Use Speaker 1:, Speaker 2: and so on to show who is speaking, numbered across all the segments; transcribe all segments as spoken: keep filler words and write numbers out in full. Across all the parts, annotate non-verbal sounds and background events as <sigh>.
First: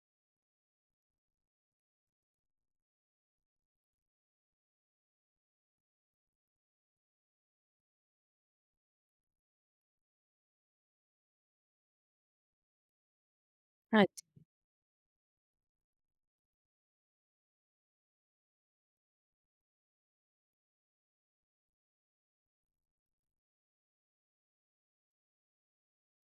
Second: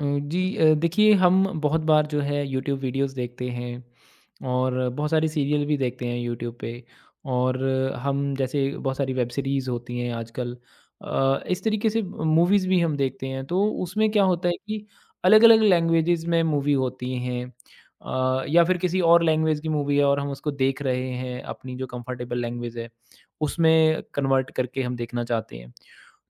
Speaker 1: अ, जी अ, देखिए, हम बहुत बार जो है यूट्यूब वीडियोस देखते हैं और बहुत सारी सीरियल भी देखते हैं यूट्यूब पे। और हम जैसे बहुत सारी वेब सीरीज़ होती हैं आजकल, अ, इस तरीके से मूवीज़ भी हम देखते हैं। तो
Speaker 2: हाँ
Speaker 1: उसमें क्या
Speaker 2: जी,
Speaker 1: होता है कि अलग अलग लैंग्वेजेस में मूवी होती हैं, अ, या फिर किसी और लैंग्वेज की मूवी है और हम उसको देख रहे हैं अपनी जो कंफर्टेबल लैंग्वेज है उसमें कन्वर्ट करके हम देखना चाहते हैं।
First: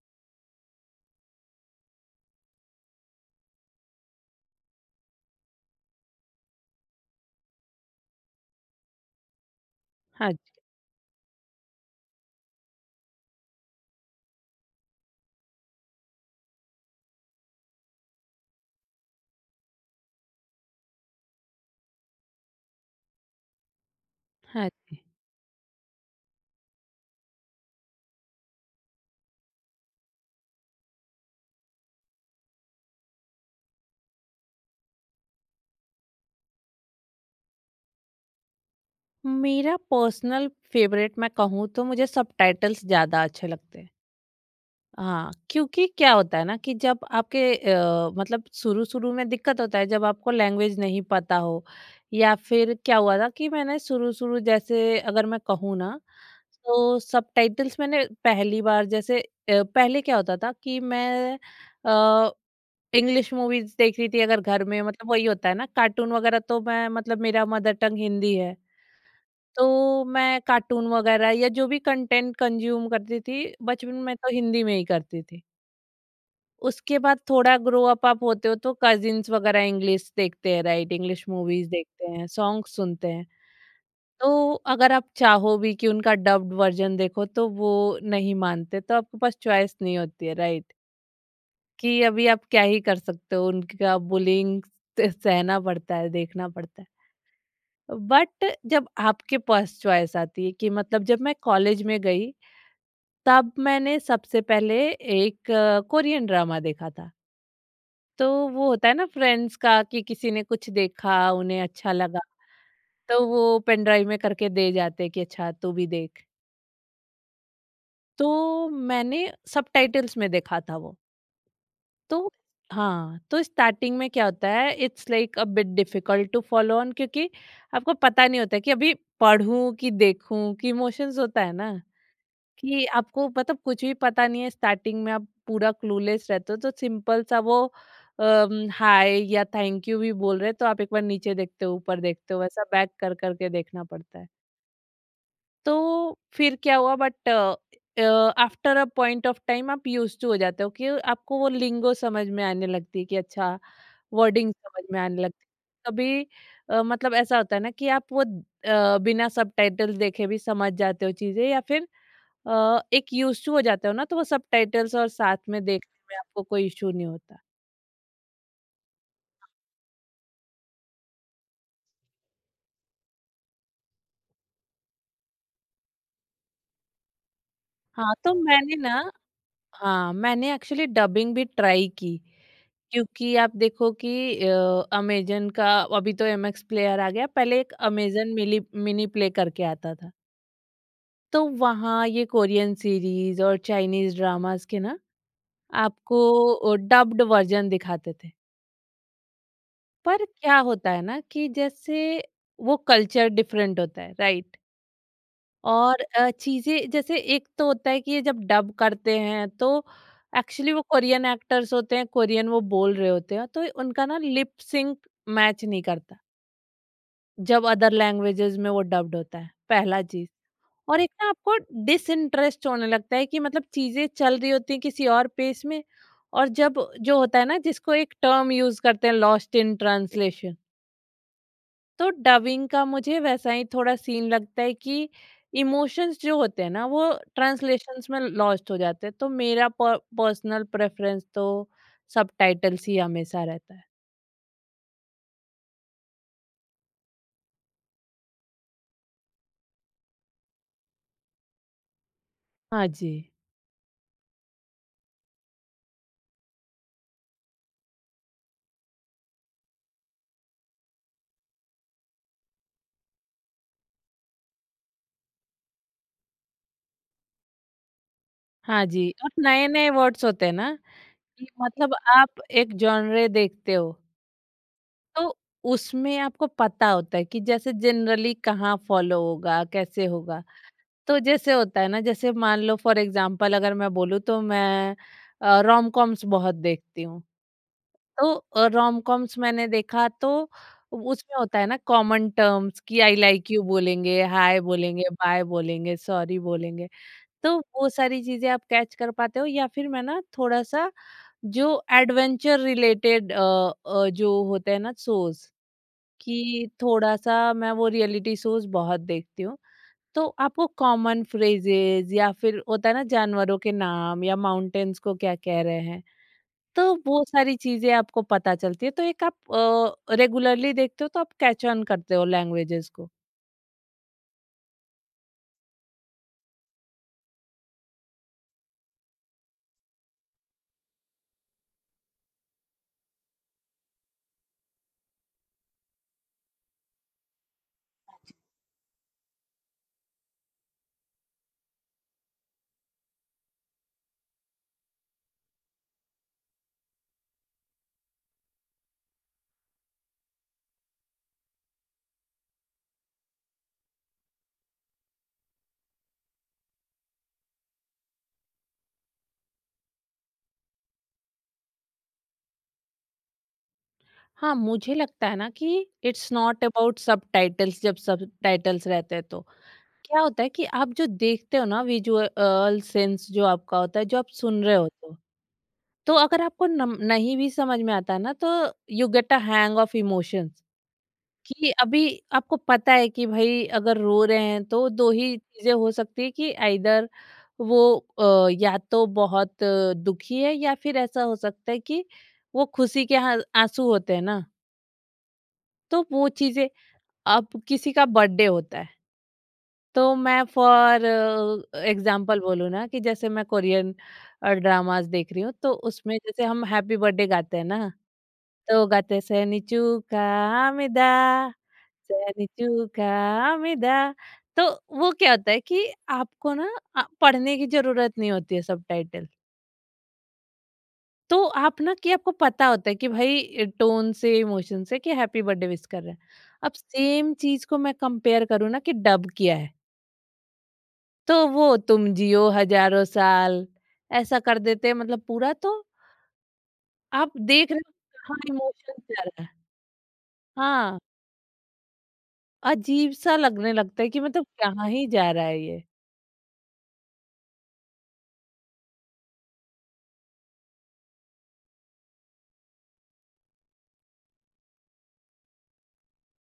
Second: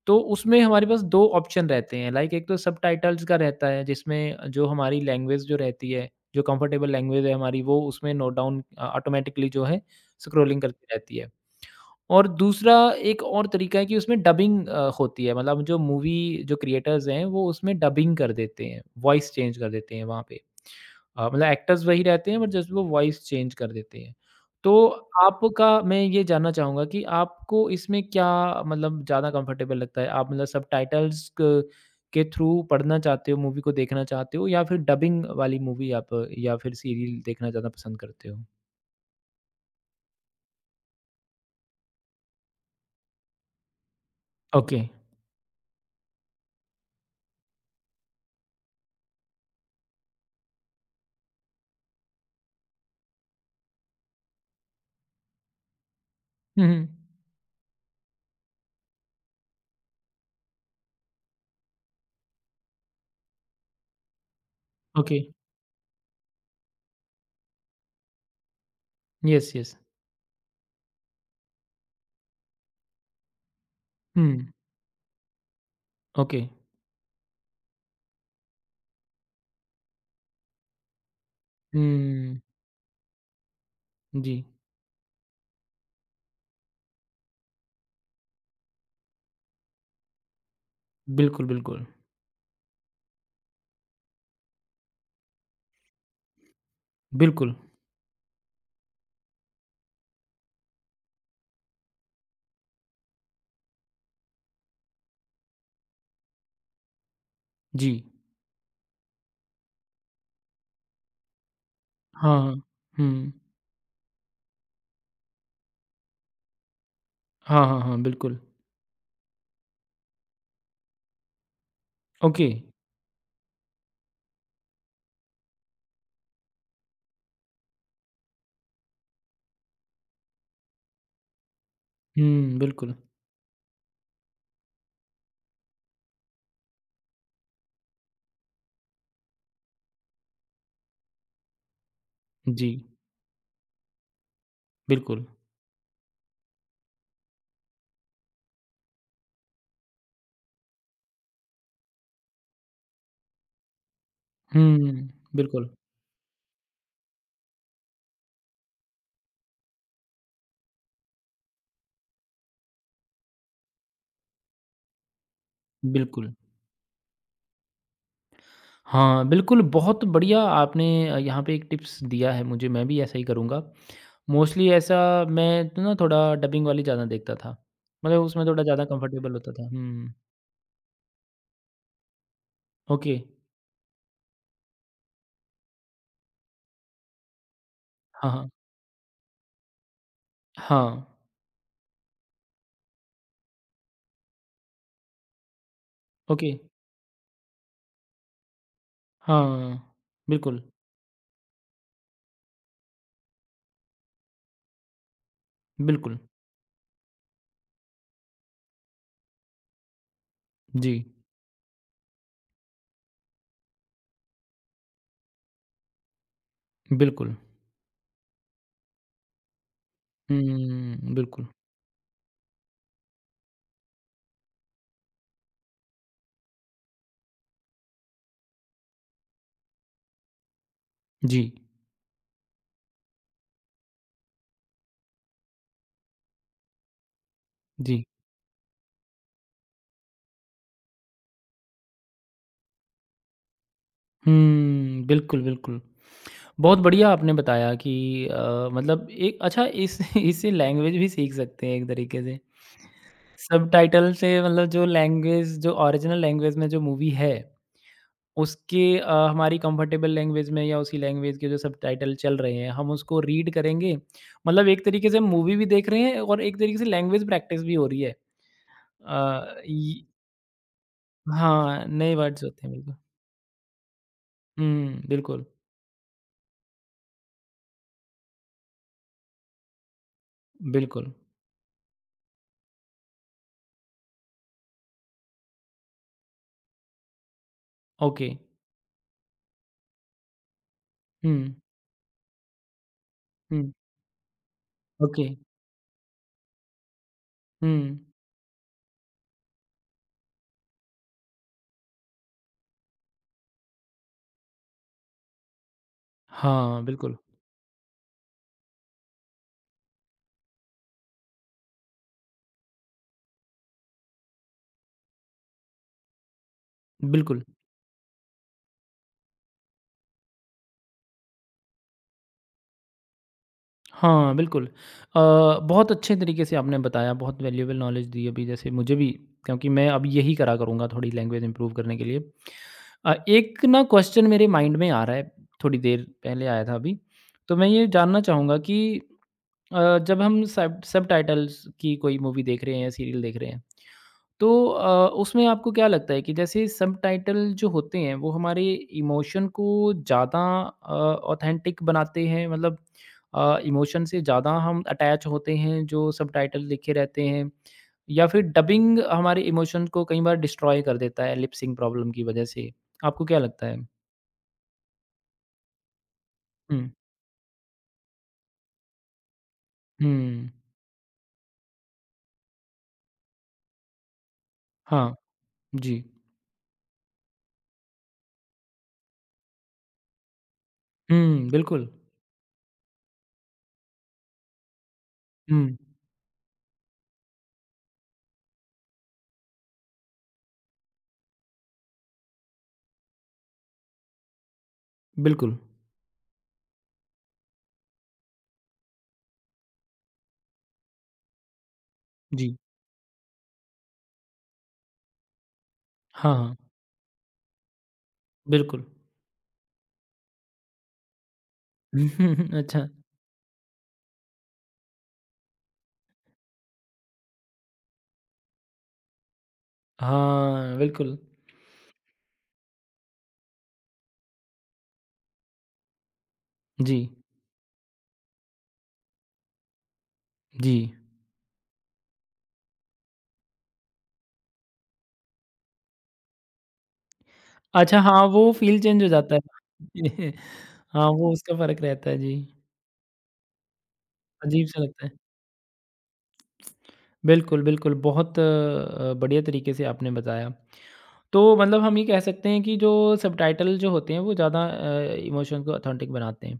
Speaker 1: तो उसमें हमारे पास दो ऑप्शन रहते हैं, लाइक एक तो सबटाइटल्स का रहता है, जिसमें जो हमारी लैंग्वेज जो रहती है, जो कंफर्टेबल लैंग्वेज है हमारी, वो उसमें नोट डाउन अ, ऑटोमैटिकली जो है
Speaker 2: हाँ जी,
Speaker 1: स्क्रॉलिंग करती रहती है। और दूसरा एक और तरीका है कि उसमें डबिंग अ, होती है, मतलब जो मूवी जो क्रिएटर्स हैं, वो उसमें डबिंग कर देते हैं, वॉइस चेंज कर देते हैं वहाँ पे। अ, मतलब एक्टर्स वही रहते हैं बट जस्ट वो वॉइस चेंज कर देते हैं।
Speaker 2: हाँ
Speaker 1: तो
Speaker 2: जी।
Speaker 1: आपका मैं ये जानना चाहूँगा कि आपको इसमें क्या मतलब ज़्यादा कंफर्टेबल लगता है? आप मतलब सबटाइटल्स क के थ्रू पढ़ना चाहते हो, मूवी को देखना चाहते हो या फिर डबिंग वाली मूवी आप या फिर सीरियल देखना ज़्यादा पसंद करते हो?
Speaker 2: मेरा पर्सनल फेवरेट मैं कहूँ तो मुझे सबटाइटल्स ज़्यादा अच्छे लगते हैं।
Speaker 1: ओके।
Speaker 2: हाँ, क्योंकि क्या होता है ना कि जब आपके अ, मतलब शुरू-शुरू में दिक्कत होता है जब आपको लैंग्वेज नहीं पता हो, या फिर क्या हुआ था कि मैंने शुरू-शुरू जैसे अगर मैं कहूँ ना,
Speaker 1: हुँ, हुँ।
Speaker 2: तो सबटाइटल्स मैंने पहली बार जैसे अ, पहले क्या होता था कि मैं अ, इंग्लिश मूवीज़ देख रही थी, अगर घर में, मतलब
Speaker 1: ओके।
Speaker 2: वही होता है ना कार्टून वगैरह, तो मैं मतलब मेरा मदर टंग हिंदी है।
Speaker 1: Yes, yes.
Speaker 2: तो मैं कार्टून वगैरह या जो भी कंटेंट कंज्यूम करती थी, बचपन में
Speaker 1: हुँ,
Speaker 2: तो हिंदी में ही करती थी।
Speaker 1: ओके।
Speaker 2: उसके बाद थोड़ा ग्रो अप आप होते हो तो कज़िन्स वगैरह इंग्लिश देखते हैं, राइट? इंग्लिश मूवीज़ देखते हैं,
Speaker 1: हुँ,
Speaker 2: सॉन्ग्स सुनते हैं।
Speaker 1: जी।
Speaker 2: तो अगर आप चाहो भी कि उनका डब्ड वर्ज़न देखो तो वो नहीं मानते, तो आपके पास चॉइस नहीं होती है, राइट?
Speaker 1: बिल्कुल, बिल्कुल।
Speaker 2: कि अभी आप क्या ही कर सकते हो, उनका बुलिंग त सहना पड़ता है, देखना पड़ता है।
Speaker 1: बिल्कुल,
Speaker 2: बट जब आपके पास चॉइस आती है, कि मतलब जब मैं कॉलेज में गई, तब मैंने सबसे पहले एक अ, कोरियन ड्रामा देखा था।
Speaker 1: जी।
Speaker 2: तो वो होता है ना फ्रेंड्स का, कि किसी ने कुछ देखा उन्हें अच्छा लगा,
Speaker 1: हाँ, हाँ।
Speaker 2: तो
Speaker 1: हुँ।
Speaker 2: वो पेन ड्राइव में करके दे जाते कि अच्छा तू भी देख।
Speaker 1: हाँ, हाँ, हाँ, बिल्कुल।
Speaker 2: तो मैंने सबटाइटल्स में देखा था वो। तो
Speaker 1: ओके।
Speaker 2: हाँ, तो स्टार्टिंग में क्या होता है, it's like a bit difficult to follow on, क्योंकि आपको पता नहीं होता कि अभी पढ़ूँ कि देखूँ, कि इमोशंस होता है ना,
Speaker 1: हुँ,
Speaker 2: कि
Speaker 1: बिल्कुल।
Speaker 2: आपको मतलब कुछ भी पता नहीं है, स्टार्टिंग में आप पूरा क्लूलेस रहते हो, तो सिंपल सा वो अम, हाय या थैंक यू भी बोल रहे हैं, तो आप एक बार नीचे देखते हो, ऊपर देखते हो, वैसा
Speaker 1: जी,
Speaker 2: बैक कर-कर के देखना पड़ता है।
Speaker 1: बिल्कुल।
Speaker 2: तो फिर क्या हुआ, but after a point of time आप यूज्ड टू हो जाते हो, कि आपको वो लिंगो समझ में आने लगती है, कि अच्छा वर्डिंग समझ
Speaker 1: हुँ,
Speaker 2: में आने लगती
Speaker 1: बिल्कुल,
Speaker 2: है कभी। अ, मतलब ऐसा होता है ना कि आप वो अ, बिना सबटाइटल्स देखे भी समझ जाते हो चीजें, या फिर अ, एक यूज टू हो जाते हो ना, तो वो सबटाइटल्स और साथ में देखने में
Speaker 1: बिल्कुल।
Speaker 2: आपको कोई इशू नहीं होता।
Speaker 1: हाँ, बिल्कुल बहुत बढ़िया आपने अ, यहाँ पे एक टिप्स दिया है मुझे, मैं भी ऐसा ही करूँगा। मोस्टली ऐसा मैं तो ना थोड़ा डबिंग वाली ज़्यादा देखता था,
Speaker 2: हाँ।
Speaker 1: मतलब
Speaker 2: तो
Speaker 1: उसमें थोड़ा
Speaker 2: मैंने
Speaker 1: ज़्यादा
Speaker 2: ना
Speaker 1: कंफर्टेबल होता था।
Speaker 2: हाँ,
Speaker 1: हुँ,
Speaker 2: मैंने एक्चुअली डबिंग भी ट्राई की,
Speaker 1: ओके।
Speaker 2: क्योंकि आप देखो कि अ, अमेज़न का अभी तो एमएक्स प्लेयर आ गया, पहले एक
Speaker 1: हाँ,
Speaker 2: अमेज़न
Speaker 1: हाँ।
Speaker 2: मिली मिनी प्ले करके आता था।
Speaker 1: हाँ,
Speaker 2: तो वहाँ ये कोरियन सीरीज़ और चाइनीज़ ड्रामास के ना आपको
Speaker 1: ओके।
Speaker 2: अ, डब्ड वर्ज़न दिखाते थे।
Speaker 1: हाँ,
Speaker 2: पर क्या
Speaker 1: बिल्कुल,
Speaker 2: होता है ना कि जैसे वो कल्चर डिफरेंट होता है, राइट? और
Speaker 1: बिल्कुल।
Speaker 2: अ, चीज़ें जैसे एक तो होता है कि ये जब डब करते हैं, तो एक्चुअली वो
Speaker 1: जी,
Speaker 2: कोरियन एक्टर्स होते हैं, कोरियन वो बोल रहे होते हैं, तो उनका ना लिप सिंक मैच नहीं करता,
Speaker 1: बिल्कुल।
Speaker 2: जब अदर लैंग्वेजेस में वो डब्ड होता है, पहला चीज़। और एक
Speaker 1: हुँ,
Speaker 2: ना
Speaker 1: बिल्कुल।
Speaker 2: आपको डिसइंटरेस्ट होने लगता है, कि मतलब चीज़ें चल रही होती हैं किसी और पेस में, और जब जो होता है ना जिसको एक टर्म यूज़ करते हैं, लॉस्ट इन ट्रांसलेशन,
Speaker 1: जी,
Speaker 2: तो डबिंग का मुझे वैसा ही थोड़ा सीन लगता है, कि इमोशंस जो होते हैं ना, वो
Speaker 1: जी।
Speaker 2: ट्रांसलेशंस में लॉस्ट हो जाते हैं, तो मेरा पर्सनल प्रेफरेंस तो सबटाइटल्स ही हमेशा रहता है।
Speaker 1: हुँ, बिल्कुल, बिल्कुल। बहुत बढ़िया आपने बताया कि अ, मतलब एक अच्छा इस <laughs> इससे लैंग्वेज भी सीख सकते हैं एक तरीके से।
Speaker 2: हाँ जी।
Speaker 1: सबटाइटल से मतलब जो लैंग्वेज जो ओरिजिनल लैंग्वेज में जो मूवी है, उसके अ, हमारी कंफर्टेबल लैंग्वेज में या उसी लैंग्वेज के जो सबटाइटल चल रहे हैं, हम उसको रीड करेंगे। मतलब एक तरीके से मूवी भी देख रहे हैं और एक तरीके से लैंग्वेज प्रैक्टिस भी हो रही है।
Speaker 2: हाँ जी, और
Speaker 1: अ,
Speaker 2: नए-नए
Speaker 1: इ
Speaker 2: वर्ड्स होते हैं ना, कि
Speaker 1: हाँ,
Speaker 2: मतलब
Speaker 1: नए
Speaker 2: आप
Speaker 1: वर्ड्स होते हैं,
Speaker 2: एक
Speaker 1: बिल्कुल।
Speaker 2: जॉनरे देखते हो,
Speaker 1: हुँ,
Speaker 2: तो
Speaker 1: बिल्कुल,
Speaker 2: उसमें आपको पता होता है कि जैसे जनरली कहाँ फॉलो होगा, कैसे होगा।
Speaker 1: बिल्कुल।
Speaker 2: तो जैसे होता है ना, जैसे मान लो फॉर एग्जांपल अगर मैं बोलूँ, तो मैं अ, रोम-कॉम्स बहुत देखती हूँ।
Speaker 1: ओके।
Speaker 2: तो रोम कॉम्स मैंने देखा, तो
Speaker 1: हुँ,
Speaker 2: उसमें होता है ना कॉमन टर्म्स, कि आई लाइक यू
Speaker 1: हुँ,
Speaker 2: बोलेंगे, हाय बोलेंगे,
Speaker 1: ओके।
Speaker 2: बाय बोलेंगे, सॉरी बोलेंगे। तो
Speaker 1: हुँ।
Speaker 2: वो सारी चीज़ें आप कैच कर पाते हो, या फिर मैं ना थोड़ा-सा, जो एडवेंचर रिलेटेड अ अ, जो होते हैं ना शोज़, कि
Speaker 1: हाँ, बिल्कुल,
Speaker 2: थोड़ा-सा मैं वो रियलिटी शोज़ बहुत देखती हूँ। तो आपको कॉमन फ्रेजेज़, या फिर होता है ना जानवरों के नाम, या माउंटेन्स को क्या कह रहे हैं, तो वो
Speaker 1: बिल्कुल।
Speaker 2: सारी चीज़ें आपको पता चलती है, तो एक आप अ, रेगुलरली देखते हो, तो आप कैच ऑन करते हो लैंग्वेजेस को।
Speaker 1: हाँ, बिल्कुल। अ, बहुत अच्छे तरीके से आपने बताया, बहुत वैल्यूएबल नॉलेज दी अभी जैसे मुझे भी, क्योंकि मैं अब यही करा करूँगा थोड़ी लैंग्वेज इंप्रूव करने के लिए। अ, एक ना क्वेश्चन मेरे माइंड में आ रहा है, थोड़ी देर पहले आया था अभी। तो मैं ये जानना चाहूँगा कि अ, जब हम सब सबटाइटल्स की कोई मूवी देख रहे हैं या सीरियल देख रहे हैं, तो अ, उसमें आपको क्या लगता है कि जैसे सबटाइटल जो होते हैं वो हमारे इमोशन को ज़्यादा ऑथेंटिक बनाते हैं, मतलब इमोशन से ज़्यादा हम अटैच होते हैं जो सबटाइटल लिखे रहते हैं, या फिर डबिंग हमारे इमोशन को कई बार डिस्ट्रॉय कर देता है लिपसिंग प्रॉब्लम की वजह से? आपको क्या लगता है?
Speaker 2: हाँ, मुझे लगता है ना कि it's not
Speaker 1: hmm,
Speaker 2: about subtitles जब सबटाइटल्स रहते हैं तो। क्या होता है
Speaker 1: हुँ,
Speaker 2: कि आप जो देखते हो ना, विजुअल सेंस जो आपका होता है, जो आप सुन रहे होते
Speaker 1: हाँ,
Speaker 2: हो,
Speaker 1: जी,
Speaker 2: तो अगर आपको नम नहीं भी समझ में आता है ना, तो you get a hang of emotions.
Speaker 1: हुँ,
Speaker 2: कि
Speaker 1: बिल्कुल,
Speaker 2: अभी आपको पता है कि भाई अगर रो रहे हैं, तो दो ही
Speaker 1: हुँ,
Speaker 2: चीजें हो सकती है, कि आइदर वो अ, या तो बहुत अ, दुखी है, या फिर ऐसा हो सकता है कि वो खुशी के हा- आंसू होते हैं ना,
Speaker 1: बिल्कुल,
Speaker 2: तो वो चीजें। अब किसी का बर्थडे होता है, तो मैं फॉर एग्जांपल
Speaker 1: जी,
Speaker 2: बोलूँ ना, कि जैसे मैं कोरियन ड्रामास देख रही हूँ, तो उसमें
Speaker 1: हाँ,
Speaker 2: जैसे
Speaker 1: हाँ,
Speaker 2: हम हैप्पी बर्थडे गाते हैं ना,
Speaker 1: बिल्कुल,
Speaker 2: तो गाते हैं "सेनिचू का आमिदा, सैनिक
Speaker 1: <laughs>
Speaker 2: चू
Speaker 1: अच्छा,
Speaker 2: का आमिदा"। तो वो क्या होता है कि आपको ना आ, पढ़ने की जरूरत नहीं होती है सबटाइटल,
Speaker 1: हाँ, बिल्कुल।
Speaker 2: तो आप ना, कि आपको पता होता है कि भाई टोन से, इमोशन से, कि हैप्पी बर्थडे विश कर रहे हैं। अब
Speaker 1: जी,
Speaker 2: सेम चीज को मैं कंपेयर करूँ ना कि डब किया है,
Speaker 1: जी।
Speaker 2: तो वो तुम जियो हजारों साल ऐसा कर देते हैं, मतलब पूरा, तो आप देख रहे हो
Speaker 1: अच्छा हाँ,
Speaker 2: कहाँ
Speaker 1: वो फ़ील चेंज
Speaker 2: इमोशन
Speaker 1: हो
Speaker 2: जा
Speaker 1: जाता है।
Speaker 2: रहा है।
Speaker 1: <laughs>
Speaker 2: हाँ,
Speaker 1: हाँ, वो उसका फ़र्क रहता है, जी।
Speaker 2: अजीब सा लगने लगता है कि मतलब
Speaker 1: अजीब-सा
Speaker 2: कहाँ
Speaker 1: लगता
Speaker 2: ही
Speaker 1: है।
Speaker 2: जा रहा है ये।
Speaker 1: बिल्कुल, बिल्कुल, बहुत अ, बढ़िया तरीके से आपने बताया। तो मतलब हम ये कह सकते हैं कि जो सबटाइटल जो होते हैं, वो ज़्यादा अ, इमोशन को ऑथेंटिक बनाते हैं।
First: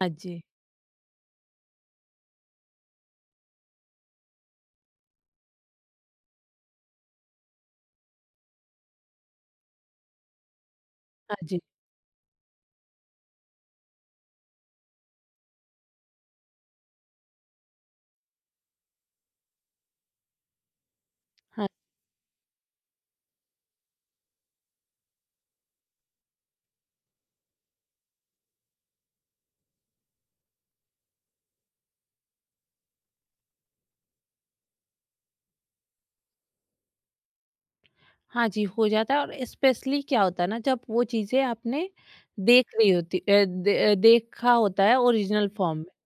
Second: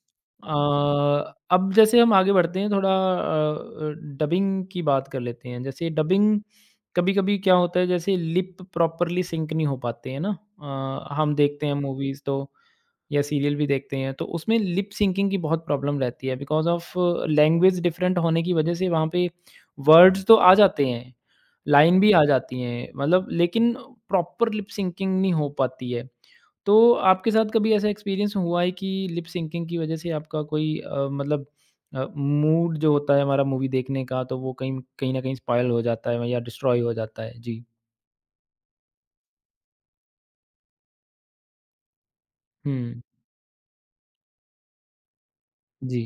Speaker 2: हाँ जी।
Speaker 1: अ, अब जैसे हम आगे बढ़ते हैं, थोड़ा अ अ, डबिंग की बात कर लेते हैं। जैसे डबिंग कभी-कभी क्या होता है, जैसे लिप प्रॉपरली सिंक नहीं हो पाते हैं ना। अ, हम
Speaker 2: हाँ जी।
Speaker 1: देखते हैं मूवीज़ तो या सीरियल भी देखते हैं, तो उसमें लिप सिंकिंग की बहुत प्रॉब्लम रहती है बिकॉज़ ऑफ लैंग्वेज डिफरेंट होने की वजह से। वहाँ पे वर्ड्स तो आ जाते हैं,
Speaker 2: हाँ।
Speaker 1: लाइन भी आ जाती हैं मतलब, लेकिन प्रॉपर लिप सिंकिंग नहीं हो पाती है। तो आपके साथ कभी ऐसा एक्सपीरियंस हुआ है कि लिप सिंकिंग की वजह से आपका कोई अ, मतलब अ, मूड जो होता है हमारा मूवी देखने का, तो वो कहीं कहीं न कहीं स्पॉइल हो जाता है या डिस्ट्रॉय हो जाता है? जी।
Speaker 2: हाँ जी, हो जाता है, और स्पेशली क्या होता है ना, जब वो चीज़ें आपने देख ली
Speaker 1: हुँ,
Speaker 2: होती अ, दे अ, देखा होता है ओरिजिनल फॉर्म में।
Speaker 1: जी।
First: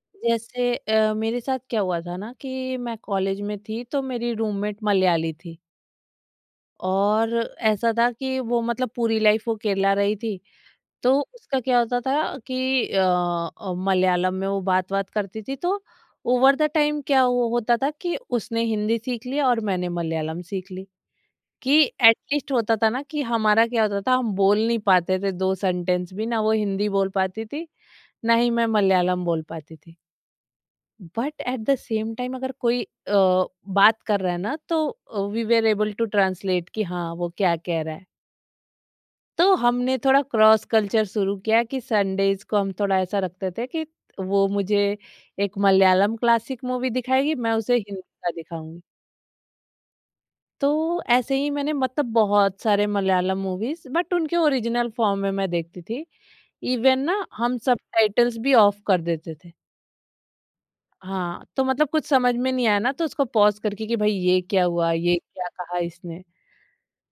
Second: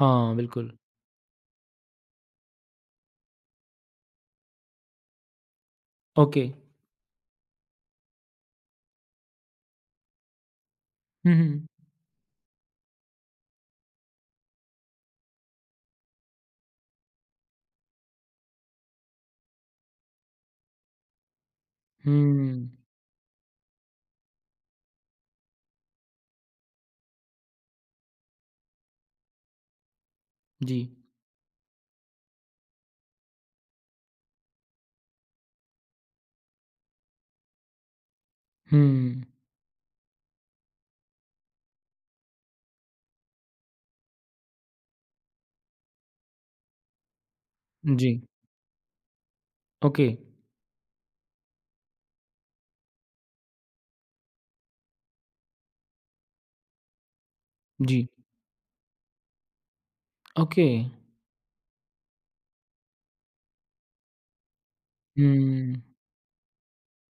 Speaker 1: हाँ, बिल्कुल।
Speaker 2: जैसे अ, मेरे साथ क्या हुआ था ना कि मैं कॉलेज में थी, तो मेरी रूममेट मलयाली थी,
Speaker 1: ओके।
Speaker 2: और ऐसा था कि वो मतलब पूरी लाइफ वो केरला रही थी। तो
Speaker 1: हुँ,
Speaker 2: उसका
Speaker 1: हुँ।
Speaker 2: क्या होता था कि अ अ, मलयालम में वो बात-वात करती थी, तो ओवर द टाइम क्या वो होता था कि उसने हिंदी सीख लिया और मैंने मलयालम सीख ली। कि
Speaker 1: हुँ,
Speaker 2: एटलीस्ट होता था ना कि हमारा क्या होता था, हम बोल नहीं पाते थे दो सेंटेंस भी ना, वो हिंदी बोल पाती थी, ना ही मैं मलयालम बोल पाती थी।
Speaker 1: जी।
Speaker 2: But at the same time अगर कोई अ, बात कर रहा है ना, तो we were able to translate कि हाँ वो क्या कह रहा है।
Speaker 1: हुँ।
Speaker 2: तो हमने थोड़ा क्रॉस कल्चर शुरू किया कि संडेज को हम थोड़ा ऐसा रखते थे कि वो मुझे एक मलयालम क्लासिक मूवी दिखाएगी, मैं उसे हिंदी
Speaker 1: जी,
Speaker 2: का दिखाऊंगी।
Speaker 1: ओके।
Speaker 2: तो ऐसे ही मैंने मतलब बहुत सारे मलयालम मूवीज बट उनके ओरिजिनल फॉर्म में मैं देखती थी। इवन ना हम
Speaker 1: जी,
Speaker 2: सबटाइटल्स भी ऑफ कर देते थे।
Speaker 1: ओके।
Speaker 2: हाँ, तो मतलब कुछ समझ में नहीं आया ना, तो उसको पॉज़ करके, कि भाई ये क्या हुआ? ये क्या
Speaker 1: हुँ,
Speaker 2: कहा इसने?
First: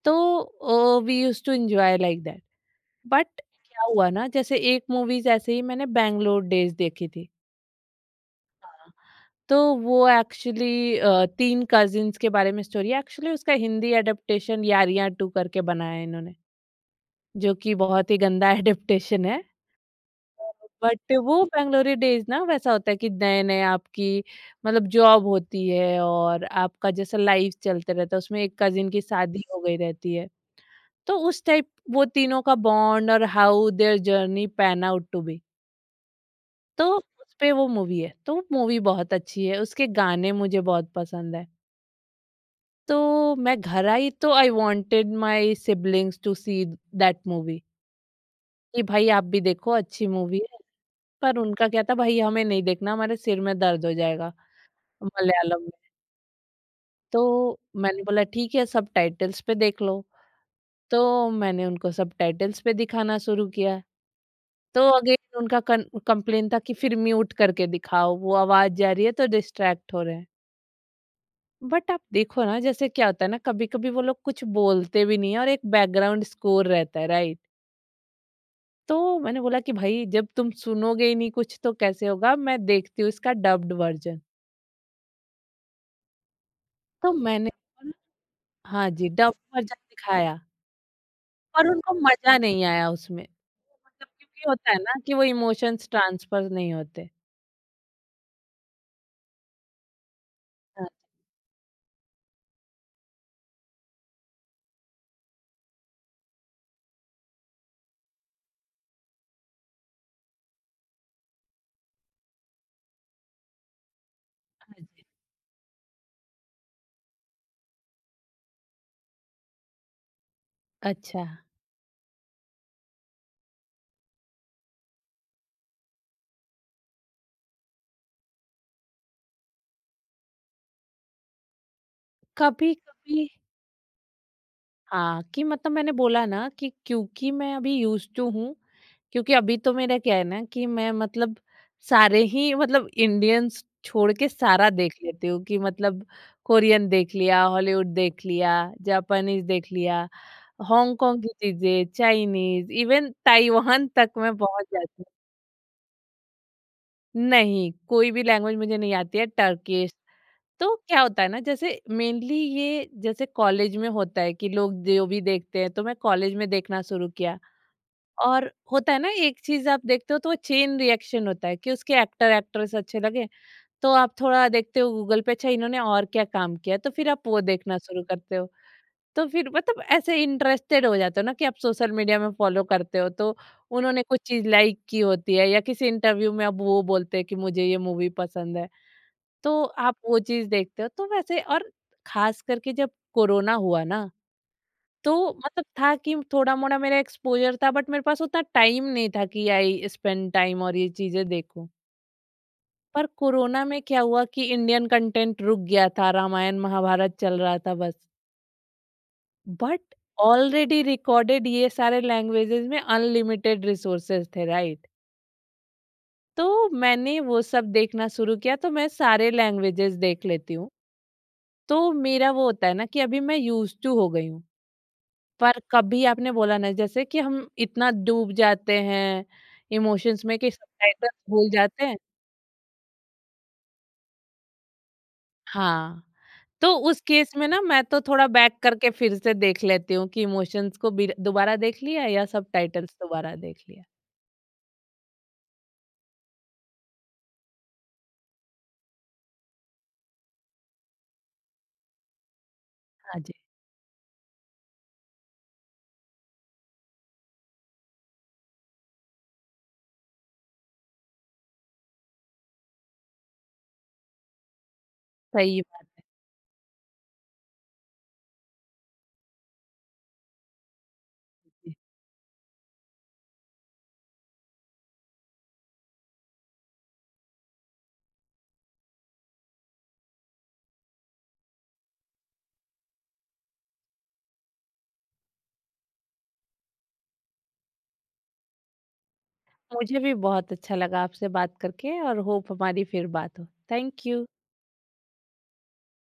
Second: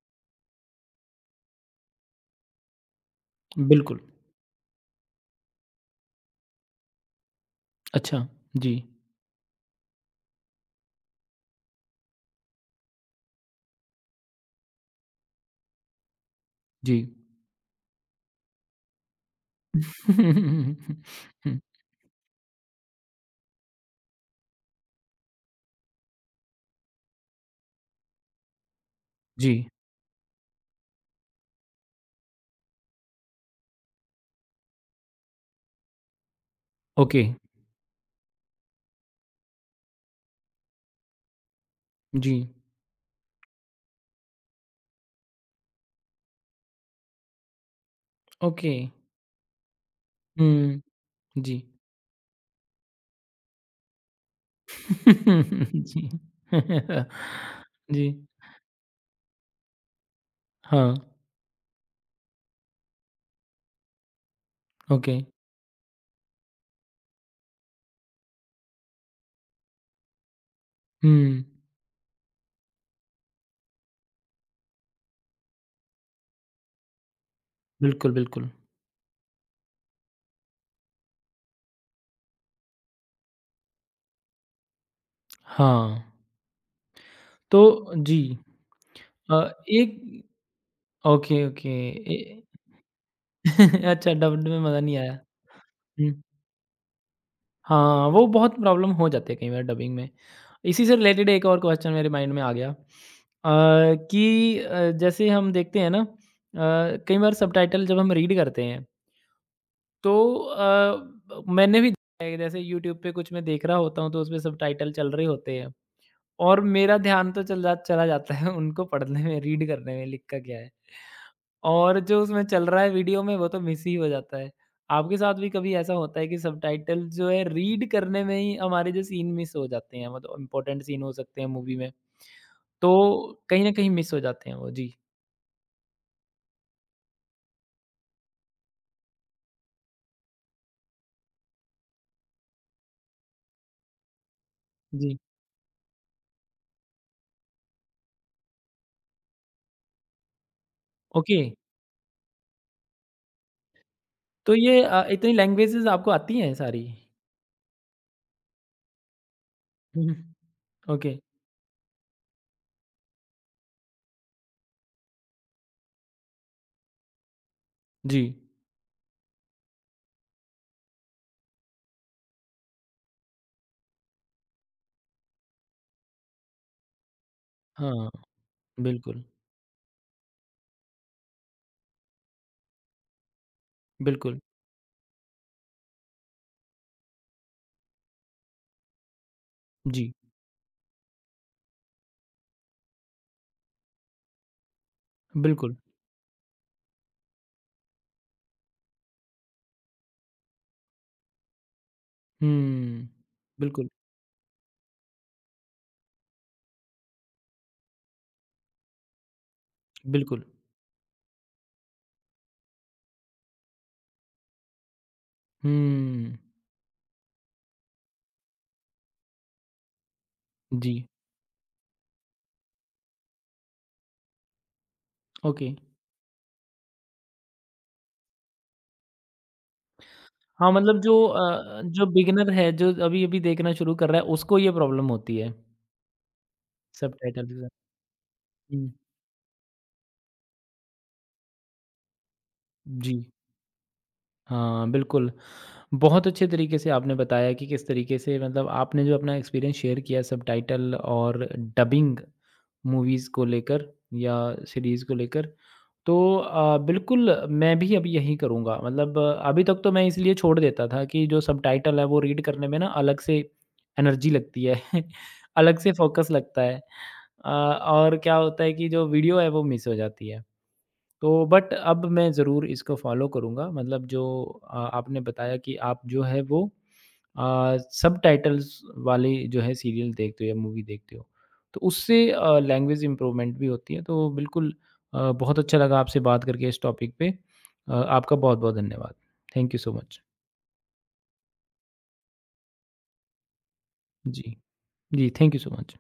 Speaker 2: तो oh we used to enjoy like that. But क्या
Speaker 1: बिल्कुल।
Speaker 2: हुआ ना जैसे एक मूवीज़ ऐसे ही मैंने बैंगलोर डेज़ देखी थी।
Speaker 1: अच्छा, जी,
Speaker 2: तो वो एक्चुअली अ, तीन कज़िन्स के बारे में स्टोरी है। एक्चुअली उसका हिंदी एडप्टेशन यारियाँ टू करके बनाया है इन्होंने,
Speaker 1: जी।
Speaker 2: जो कि बहुत ही गंदा <laughs> एडैप्टेशन है।
Speaker 1: <laughs>
Speaker 2: बट वो
Speaker 1: हुँ,
Speaker 2: बैंगलोरी डेज़ ना वैसा होता है कि नए-नए आपकी मतलब जॉब होती है और आपका जैसा लाइफ चलते रहता है, उसमें एक कज़िन की शादी हो
Speaker 1: जी,
Speaker 2: गई रहती है। तो उस टाइप वो तीनों का बॉन्ड, और how their journey pan out to be. तो
Speaker 1: ओके,
Speaker 2: उसपे वो मूवी है, तो मूवी बहुत अच्छी है, उसके गाने मुझे बहुत पसंद है।
Speaker 1: जी,
Speaker 2: तो मैं घर आई, तो I wanted my siblings to see that movie,
Speaker 1: okay.
Speaker 2: कि भाई आप भी देखो अच्छी मूवी है।
Speaker 1: हुँ,
Speaker 2: पर
Speaker 1: जी।
Speaker 2: उनका क्या था, भाई हमें नहीं देखना, हमारे सिर में दर्द हो जाएगा मलयालम
Speaker 1: <laughs>
Speaker 2: में।
Speaker 1: जी। <laughs>
Speaker 2: तो मैंने
Speaker 1: जी,
Speaker 2: बोला ठीक है, सबटाइटल्स पे देख लो।
Speaker 1: हाँ,
Speaker 2: तो मैंने उनको सबटाइटल्स पे दिखाना शुरू किया। तो
Speaker 1: ओके।
Speaker 2: अगेन उनका कन कंप्लेन था कि फिर म्यूट करके दिखाओ, वो आवाज़ जा रही है तो डिस्ट्रैक्ट हो रहे हैं।
Speaker 1: हुँ,
Speaker 2: बट आप देखो ना, जैसे क्या होता है ना, कभी-कभी वो लोग कुछ बोलते भी नहीं है, और एक बैकग्राउंड स्कोर रहता है, राइट?
Speaker 1: बिल्कुल, बिल्कुल।
Speaker 2: तो मैंने बोला कि भाई जब तुम सुनोगे ही नहीं कुछ, तो कैसे होगा? मैं देखती हूँ इसका डब्ड वर्जन।
Speaker 1: हाँ,
Speaker 2: तो मैंने,
Speaker 1: तो जी
Speaker 2: हाँ जी, डब
Speaker 1: अ,
Speaker 2: वर्ज़न
Speaker 1: एक
Speaker 2: दिखाया,
Speaker 1: ओके,
Speaker 2: पर
Speaker 1: ओके।
Speaker 2: उनको मज़ा
Speaker 1: ए
Speaker 2: नहीं आया उसमें।
Speaker 1: <laughs>
Speaker 2: मतलब
Speaker 1: अच्छा, डब्ड
Speaker 2: क्योंकि
Speaker 1: में
Speaker 2: होता है
Speaker 1: मज़ा
Speaker 2: ना
Speaker 1: नहीं
Speaker 2: कि
Speaker 1: आया।
Speaker 2: वो इमोशंस
Speaker 1: हुँ।
Speaker 2: ट्रांसफ़र नहीं होते।
Speaker 1: हाँ, वो बहुत प्रॉब्लम हो जाती है कई बार डबिंग में। इसी
Speaker 2: हाँ।
Speaker 1: से रिलेटेड एक और क्वेश्चन मेरे माइंड में आ गया, अ, कि अ, जैसे हम देखते हैं ना, अ, कई बार सबटाइटल जब हम रीड करते हैं तो अ, मैंने भी देखा है जैसे यूट्यूब पे कुछ मैं देख रहा होता हूँ तो उसमें
Speaker 2: हाँ
Speaker 1: सबटाइटल
Speaker 2: जी।
Speaker 1: चल रहे होते हैं और मेरा ध्यान तो चल जा चला जाता है <laughs> उनको पढ़ने में, रीड करने में लिखा क्या है।
Speaker 2: अच्छा,
Speaker 1: और जो उसमें चल रहा है वीडियो में वो तो मिस ही हो जाता है। आपके साथ भी कभी ऐसा होता है कि सबटाइटल जो है रीड करने में ही हमारे जो सीन मिस हो जाते हैं, मतलब इम्पोर्टेंट सीन हो सकते हैं मूवी में? तो
Speaker 2: कभी-कभी।
Speaker 1: कहीं न कहीं मिस हो जाते हैं वो। जी,
Speaker 2: हाँ, कि मतलब मैंने बोला ना कि क्योंकि मैं अभी यूज्ड टू हूँ, क्योंकि अभी तो मेरा क्या है ना कि मैं मतलब सारे ही, मतलब इंडियंस छोड़ के सारा देख
Speaker 1: जी।
Speaker 2: लेती हूँ, कि मतलब कोरियन देख लिया, हॉलीवुड देख लिया, जापानीज़ देख लिया, हांगकांग की
Speaker 1: ओके,
Speaker 2: चीज़ें, चाइनीज़, इवन ताइवान तक मैं
Speaker 1: तो
Speaker 2: पहुँच
Speaker 1: ये अ,
Speaker 2: जाती हूँ।
Speaker 1: इतनी लैंग्वेजेज़ आपको आती हैं सारी?
Speaker 2: नहीं, कोई भी लैंग्वेज मुझे नहीं आती है, टर्किश।
Speaker 1: हुँ, हुँ।
Speaker 2: तो क्या
Speaker 1: ओके।
Speaker 2: होता है ना, जैसे मेनली ये जैसे कॉलेज में होता है कि लोग जो भी देखते हैं, तो मैं कॉलेज में देखना शुरू किया।
Speaker 1: जी।
Speaker 2: और होता है ना, एक चीज आप देखते हो तो चेन रिएक्शन होता है कि उसके एक्टर एक्ट्रेस अच्छे लगे, तो आप थोड़ा देखते हो गूगल पे, अच्छा इन्होंने और क्या काम किया, तो फिर आप वो देखना शुरू
Speaker 1: हाँ,
Speaker 2: करते हो।
Speaker 1: बिल्कुल,
Speaker 2: तो फिर मतलब ऐसे इंटरेस्टेड हो जाते हो ना, कि आप सोशल मीडिया में फॉलो करते हो, तो उन्होंने कुछ
Speaker 1: बिल्कुल।
Speaker 2: चीज लाइक की होती है, या किसी इंटरव्यू में अब वो बोलते हैं कि मुझे ये मूवी पसंद है, तो आप
Speaker 1: जी,
Speaker 2: वो चीज़ देखते हो। तो वैसे, और ख़ास करके जब कोरोना हुआ ना, तो मतलब
Speaker 1: बिल्कुल।
Speaker 2: था कि थोड़ा-मोड़ा मेरा एक्सपोज़र था, बट मेरे पास उतना टाइम नहीं था कि आई स्पेंड टाइम और ये चीज़ें देखूँ। पर
Speaker 1: हुँ।
Speaker 2: कोरोना में
Speaker 1: बिल्कुल,
Speaker 2: क्या हुआ कि इंडियन कंटेंट रुक गया था, रामायण, महाभारत चल रहा था बस। बट
Speaker 1: बिल्कुल।
Speaker 2: ऑलरेडी रिकॉर्डेड ये सारे लैंग्वेजेज़ में अनलिमिटेड रिसोर्सेज़ थे, राइट?
Speaker 1: हुँ।
Speaker 2: तो मैंने वो सब देखना शुरू किया, तो मैं सारे लैंग्वेजेज़ देख लेती हूँ।
Speaker 1: जी,
Speaker 2: तो मेरा वो होता है ना कि अभी मैं यूज्ड टू हो गई हूँ। पर
Speaker 1: ओके।
Speaker 2: कभी आपने बोला ना जैसे कि हम इतना डूब जाते हैं इमोशंस में कि
Speaker 1: हाँ, मतलब जो
Speaker 2: सबटाइटल्स भूल
Speaker 1: अ,
Speaker 2: जाते हैं।
Speaker 1: जो बिगिनर है, जो अभी-अभी देखना शुरू कर रहा है, उसको ये प्रॉब्लम होती है,
Speaker 2: हाँ, तो उस केस
Speaker 1: सबटाइटल
Speaker 2: में
Speaker 1: के
Speaker 2: ना
Speaker 1: साथ।
Speaker 2: मैं तो थोड़ा बैक
Speaker 1: हुँ,
Speaker 2: करके फिर से देख लेती हूँ, कि इमोशंस को बिर दोबारा देख लिया या सबटाइटल्स
Speaker 1: जी।
Speaker 2: दोबारा देख लिया।
Speaker 1: हाँ, बिल्कुल। बहुत अच्छे तरीके से आपने बताया कि किस तरीके से, मतलब आपने जो अपना एक्सपीरियंस शेयर किया सबटाइटल और डबिंग
Speaker 2: हाँ
Speaker 1: मूवीज़
Speaker 2: जी,
Speaker 1: को लेकर या सीरीज़ को लेकर। तो अ, बिल्कुल मैं भी अब यही करूँगा, मतलब अ, अभी तक तो मैं इसलिए छोड़ देता था कि जो सबटाइटल है वो रीड करने में ना अलग से एनर्जी लगती है, <laughs>
Speaker 2: सही
Speaker 1: अलग
Speaker 2: बात
Speaker 1: से फ़ोकस लगता है। अ, और क्या होता है कि जो वीडियो है वो मिस हो जाती है। तो बट
Speaker 2: है।
Speaker 1: अब मैं ज़रूर इसको फ़ॉलो करूँगा, मतलब जो अ, आपने बताया कि आप जो है वो अ, सबटाइटल्स वाली जो है सीरियल देखते हो या मूवी देखते हो, तो उससे लैंग्वेज इम्प्रूवमेंट भी होती है, तो बिल्कुल। अ, बहुत अच्छा लगा आपसे बात करके इस टॉपिक पे। अ, आपका बहुत बहुत धन्यवाद। थैंक यू सो
Speaker 2: मुझे भी
Speaker 1: मच।
Speaker 2: बहुत अच्छा लगा आपसे बात करके, और होप हमारी फिर बात हो। Thank you.
Speaker 1: जी। जी, थैंक यू सो मच।